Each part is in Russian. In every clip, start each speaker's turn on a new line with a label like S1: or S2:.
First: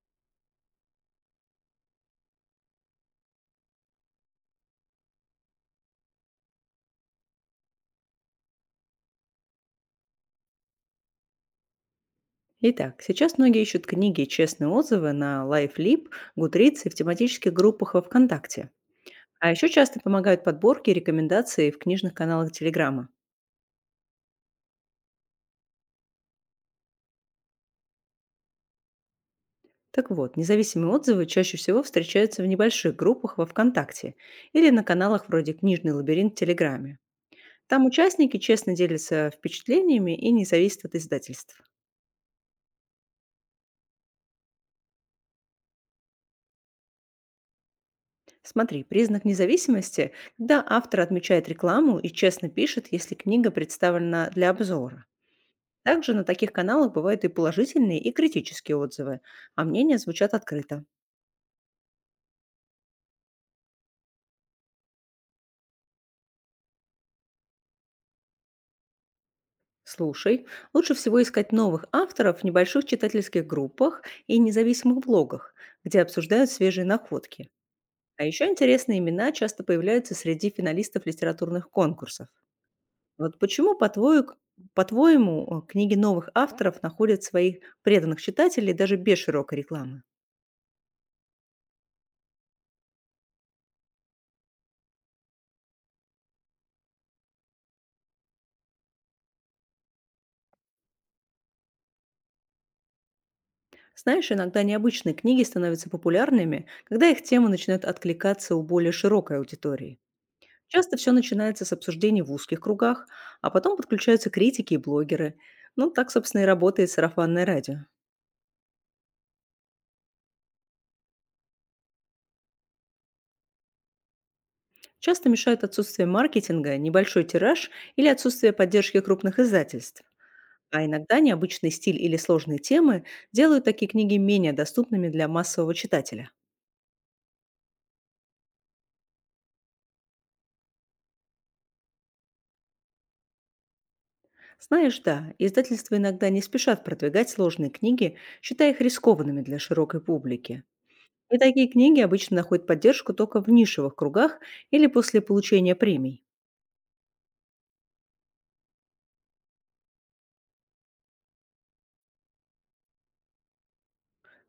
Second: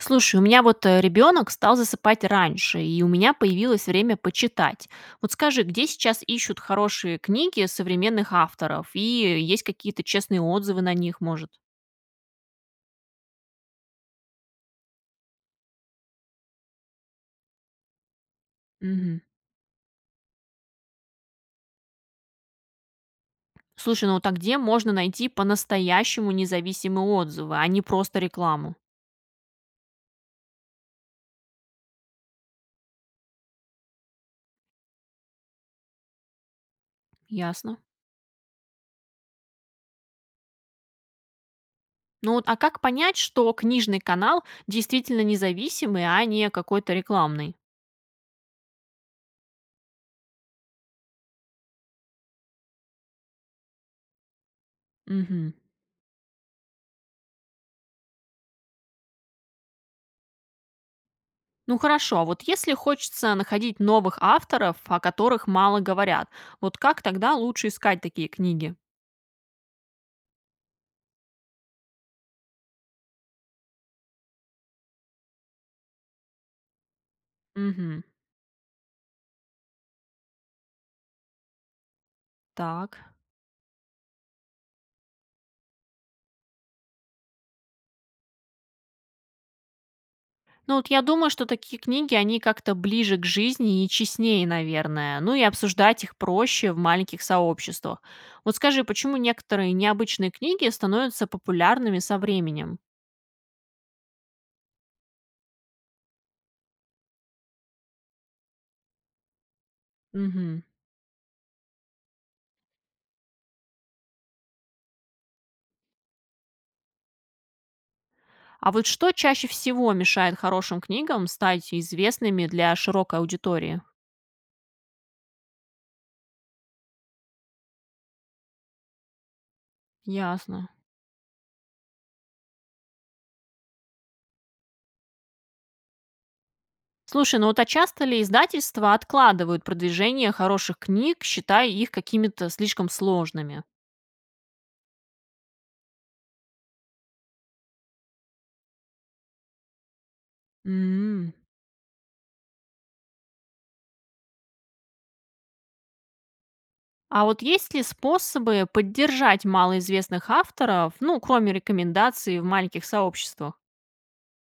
S1: Слушай, у меня вот ребенок стал засыпать раньше, и у меня появилось время почитать. Вот скажи, где сейчас ищут хорошие книги современных авторов? И есть какие-то честные отзывы на них, может?
S2: Итак, сейчас многие ищут книги и честные отзывы на LifeLib, Goodreads и в тематических группах во ВКонтакте.
S1: Мгм.
S2: А еще часто помогают подборки и рекомендации в книжных каналах Телеграма.
S1: Слушай, ну так где можно найти по-настоящему независимые отзывы, а не просто рекламу?
S2: Так вот, независимые отзывы чаще всего встречаются в небольших группах во ВКонтакте или на каналах вроде «Книжный лабиринт» в Телеграме.
S1: Ясно.
S2: Там участники честно делятся впечатлениями и не зависят от издательств.
S1: Ну вот, а как понять, что книжный канал действительно независимый, а не какой-то рекламный?
S2: Смотри, признак независимости – когда автор отмечает рекламу и честно пишет, если книга представлена для обзора.
S1: Мгм.
S2: Также на таких каналах бывают и положительные, и критические отзывы, а мнения звучат открыто.
S1: Ну хорошо, а вот если хочется находить новых авторов, о которых мало говорят, вот как тогда лучше искать такие книги?
S2: Слушай, лучше всего искать новых авторов в небольших читательских группах и независимых блогах, где обсуждают свежие находки.
S1: Мгм.
S2: А еще интересные имена часто появляются среди финалистов литературных конкурсов.
S1: Так.
S2: Вот почему, по-твоему, книги новых авторов находят своих преданных читателей даже без широкой рекламы?
S1: Ну вот я думаю, что такие книги, они как-то ближе к жизни и честнее, наверное. Ну и обсуждать их проще в маленьких сообществах. Вот скажи, почему некоторые необычные книги становятся популярными со временем?
S2: Знаешь, иногда необычные книги становятся популярными, когда их темы начинают откликаться у более широкой аудитории.
S1: Мгм.
S2: Часто все начинается с обсуждений в узких кругах, а потом подключаются критики и блогеры. Ну, так, собственно, и работает сарафанное радио.
S1: А вот что чаще всего мешает хорошим книгам стать известными для широкой аудитории?
S2: Часто мешают отсутствие маркетинга, небольшой тираж или отсутствие поддержки крупных издательств.
S1: Ясно.
S2: А иногда необычный стиль или сложные темы делают такие книги менее доступными для массового читателя.
S1: Слушай, ну вот а часто ли издательства откладывают продвижение хороших книг, считая их какими-то слишком сложными?
S2: Знаешь, да, издательства иногда не спешат продвигать сложные книги, считая их рискованными для широкой публики.
S1: М.
S2: И такие книги обычно находят поддержку только в нишевых кругах или после получения премий.
S1: А вот есть ли способы поддержать малоизвестных авторов, ну, кроме рекомендаций в маленьких сообществах?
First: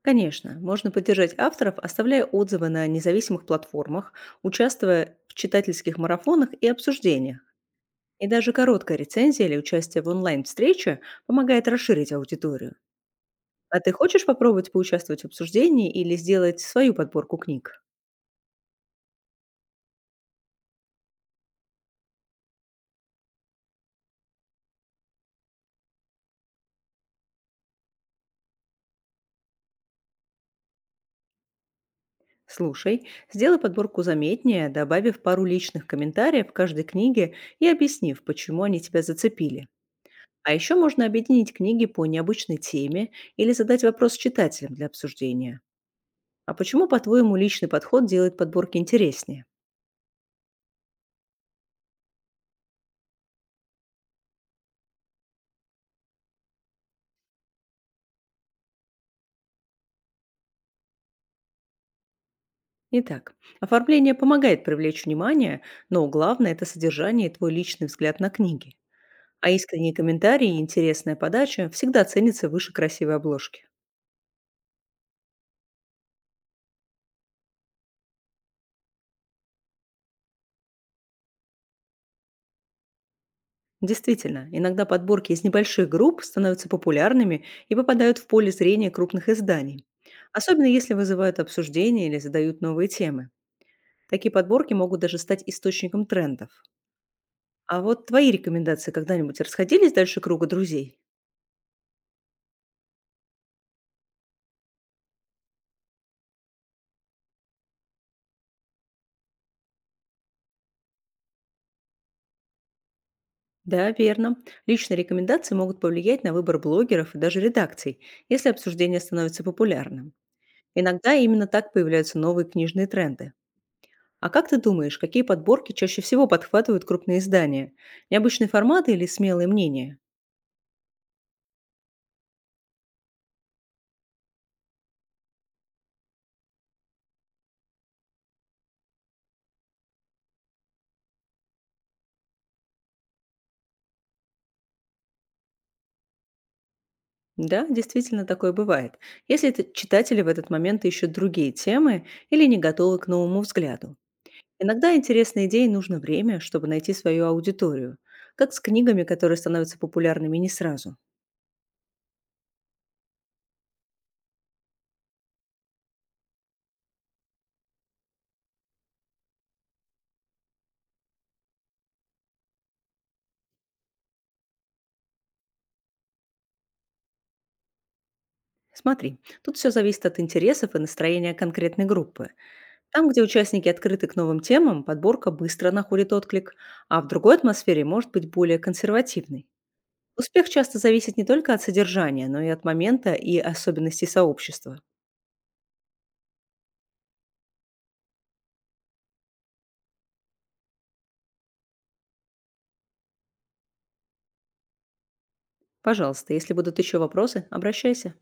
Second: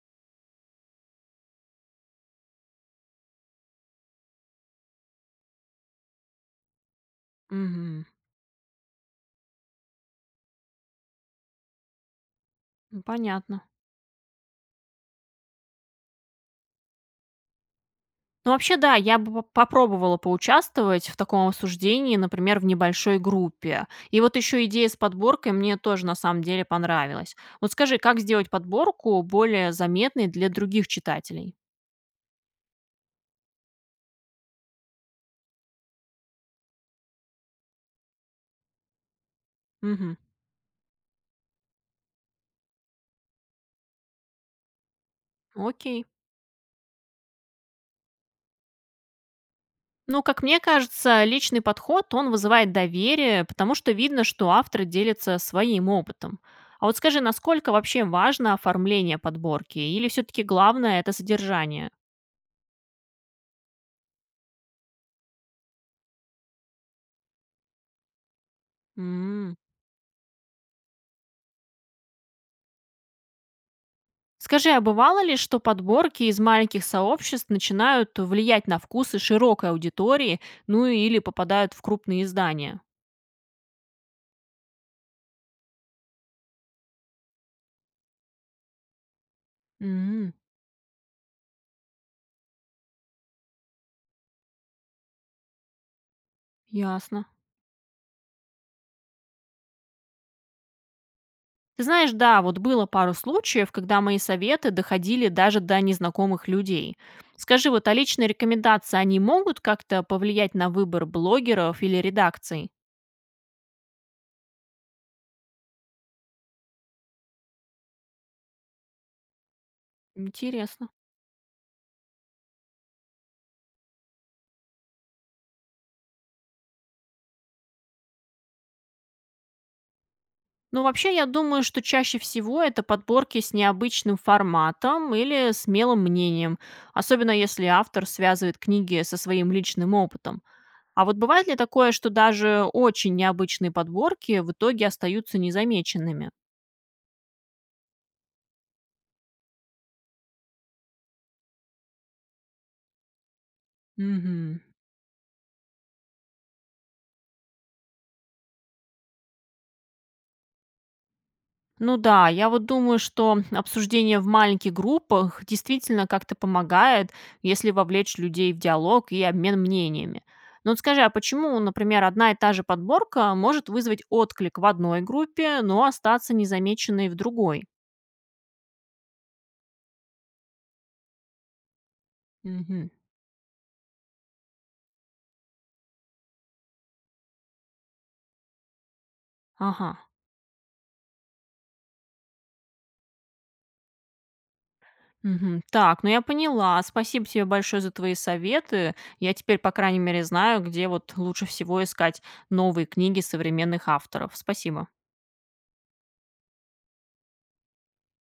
S2: Конечно, можно поддержать авторов, оставляя отзывы на независимых платформах, участвуя в читательских марафонах и обсуждениях.
S1: Мгм.
S2: И даже короткая рецензия или участие в онлайн-встрече помогает расширить аудиторию.
S1: Ну, понятно.
S2: А ты хочешь попробовать поучаствовать в обсуждении или сделать свою подборку книг?
S1: Ну, вообще, да, я бы попробовала поучаствовать в таком обсуждении, например, в небольшой группе. И вот еще идея с подборкой мне тоже на самом деле понравилась. Вот скажи, как сделать подборку более заметной для других читателей?
S2: Слушай, сделай подборку заметнее, добавив пару личных комментариев к каждой книге и объяснив, почему они тебя зацепили.
S1: Мгм.
S2: А еще можно объединить книги по необычной теме или задать вопрос читателям для обсуждения.
S1: Окей.
S2: А почему, по-твоему, личный подход делает подборки интереснее?
S1: Ну, как мне кажется, личный подход, он вызывает доверие, потому что видно, что автор делится своим опытом. А вот скажи, насколько вообще важно оформление подборки? Или все-таки главное это содержание?
S2: Итак, оформление помогает привлечь внимание, но главное – это содержание и твой личный взгляд на книги. А
S1: М.
S2: искренние комментарии и интересная подача всегда ценятся выше красивой обложки.
S1: Скажи, а бывало ли, что подборки из маленьких сообществ начинают влиять на вкусы широкой аудитории, ну или попадают в крупные издания?
S2: Действительно, иногда подборки из небольших групп становятся популярными и попадают в поле зрения крупных изданий,
S1: М.
S2: особенно если вызывают обсуждения или задают новые темы. Такие подборки могут даже стать источником трендов.
S1: Ясно.
S2: А вот твои рекомендации когда-нибудь расходились дальше круга друзей?
S1: Ты знаешь, да, вот было пару случаев, когда мои советы доходили даже до незнакомых людей. Скажи, вот а личные рекомендации, они могут как-то повлиять на выбор блогеров или редакций?
S2: Да, верно. Личные рекомендации могут повлиять на выбор блогеров и даже редакций, если обсуждение становится популярным.
S1: Интересно.
S2: Иногда именно так появляются новые книжные тренды. А как ты думаешь, какие подборки чаще всего подхватывают крупные издания? Необычные форматы или смелые мнения?
S1: Ну, вообще, я думаю, что чаще всего это подборки с необычным форматом или смелым мнением, особенно если автор связывает книги со своим личным опытом. А вот бывает ли такое, что даже очень необычные подборки в итоге остаются незамеченными?
S2: Да, действительно такое бывает, если это читатели в этот момент ищут другие темы или не готовы к новому взгляду.
S1: Мгм.
S2: Иногда интересной идее нужно время, чтобы найти свою аудиторию, как с книгами, которые становятся популярными не сразу.
S1: Ну да, я вот думаю, что обсуждение в маленьких группах действительно как-то помогает, если вовлечь людей в диалог и обмен мнениями. Ну вот скажи, а почему, например, одна и та же подборка может вызвать отклик в одной группе, но остаться незамеченной в другой?
S2: Смотри, тут все зависит от интересов и настроения конкретной группы.
S1: Мгм.
S2: Там, где участники открыты к новым темам, подборка быстро находит отклик, а в другой атмосфере может быть более консервативной.
S1: Ага.
S2: Успех часто зависит не только от содержания, но и от момента и особенностей сообщества.
S1: Мгм. Так, ну я поняла. Спасибо тебе большое за твои советы. Я теперь, по крайней мере, знаю, где вот лучше всего искать новые книги современных авторов. Спасибо.
S2: Пожалуйста, если будут еще вопросы, обращайся.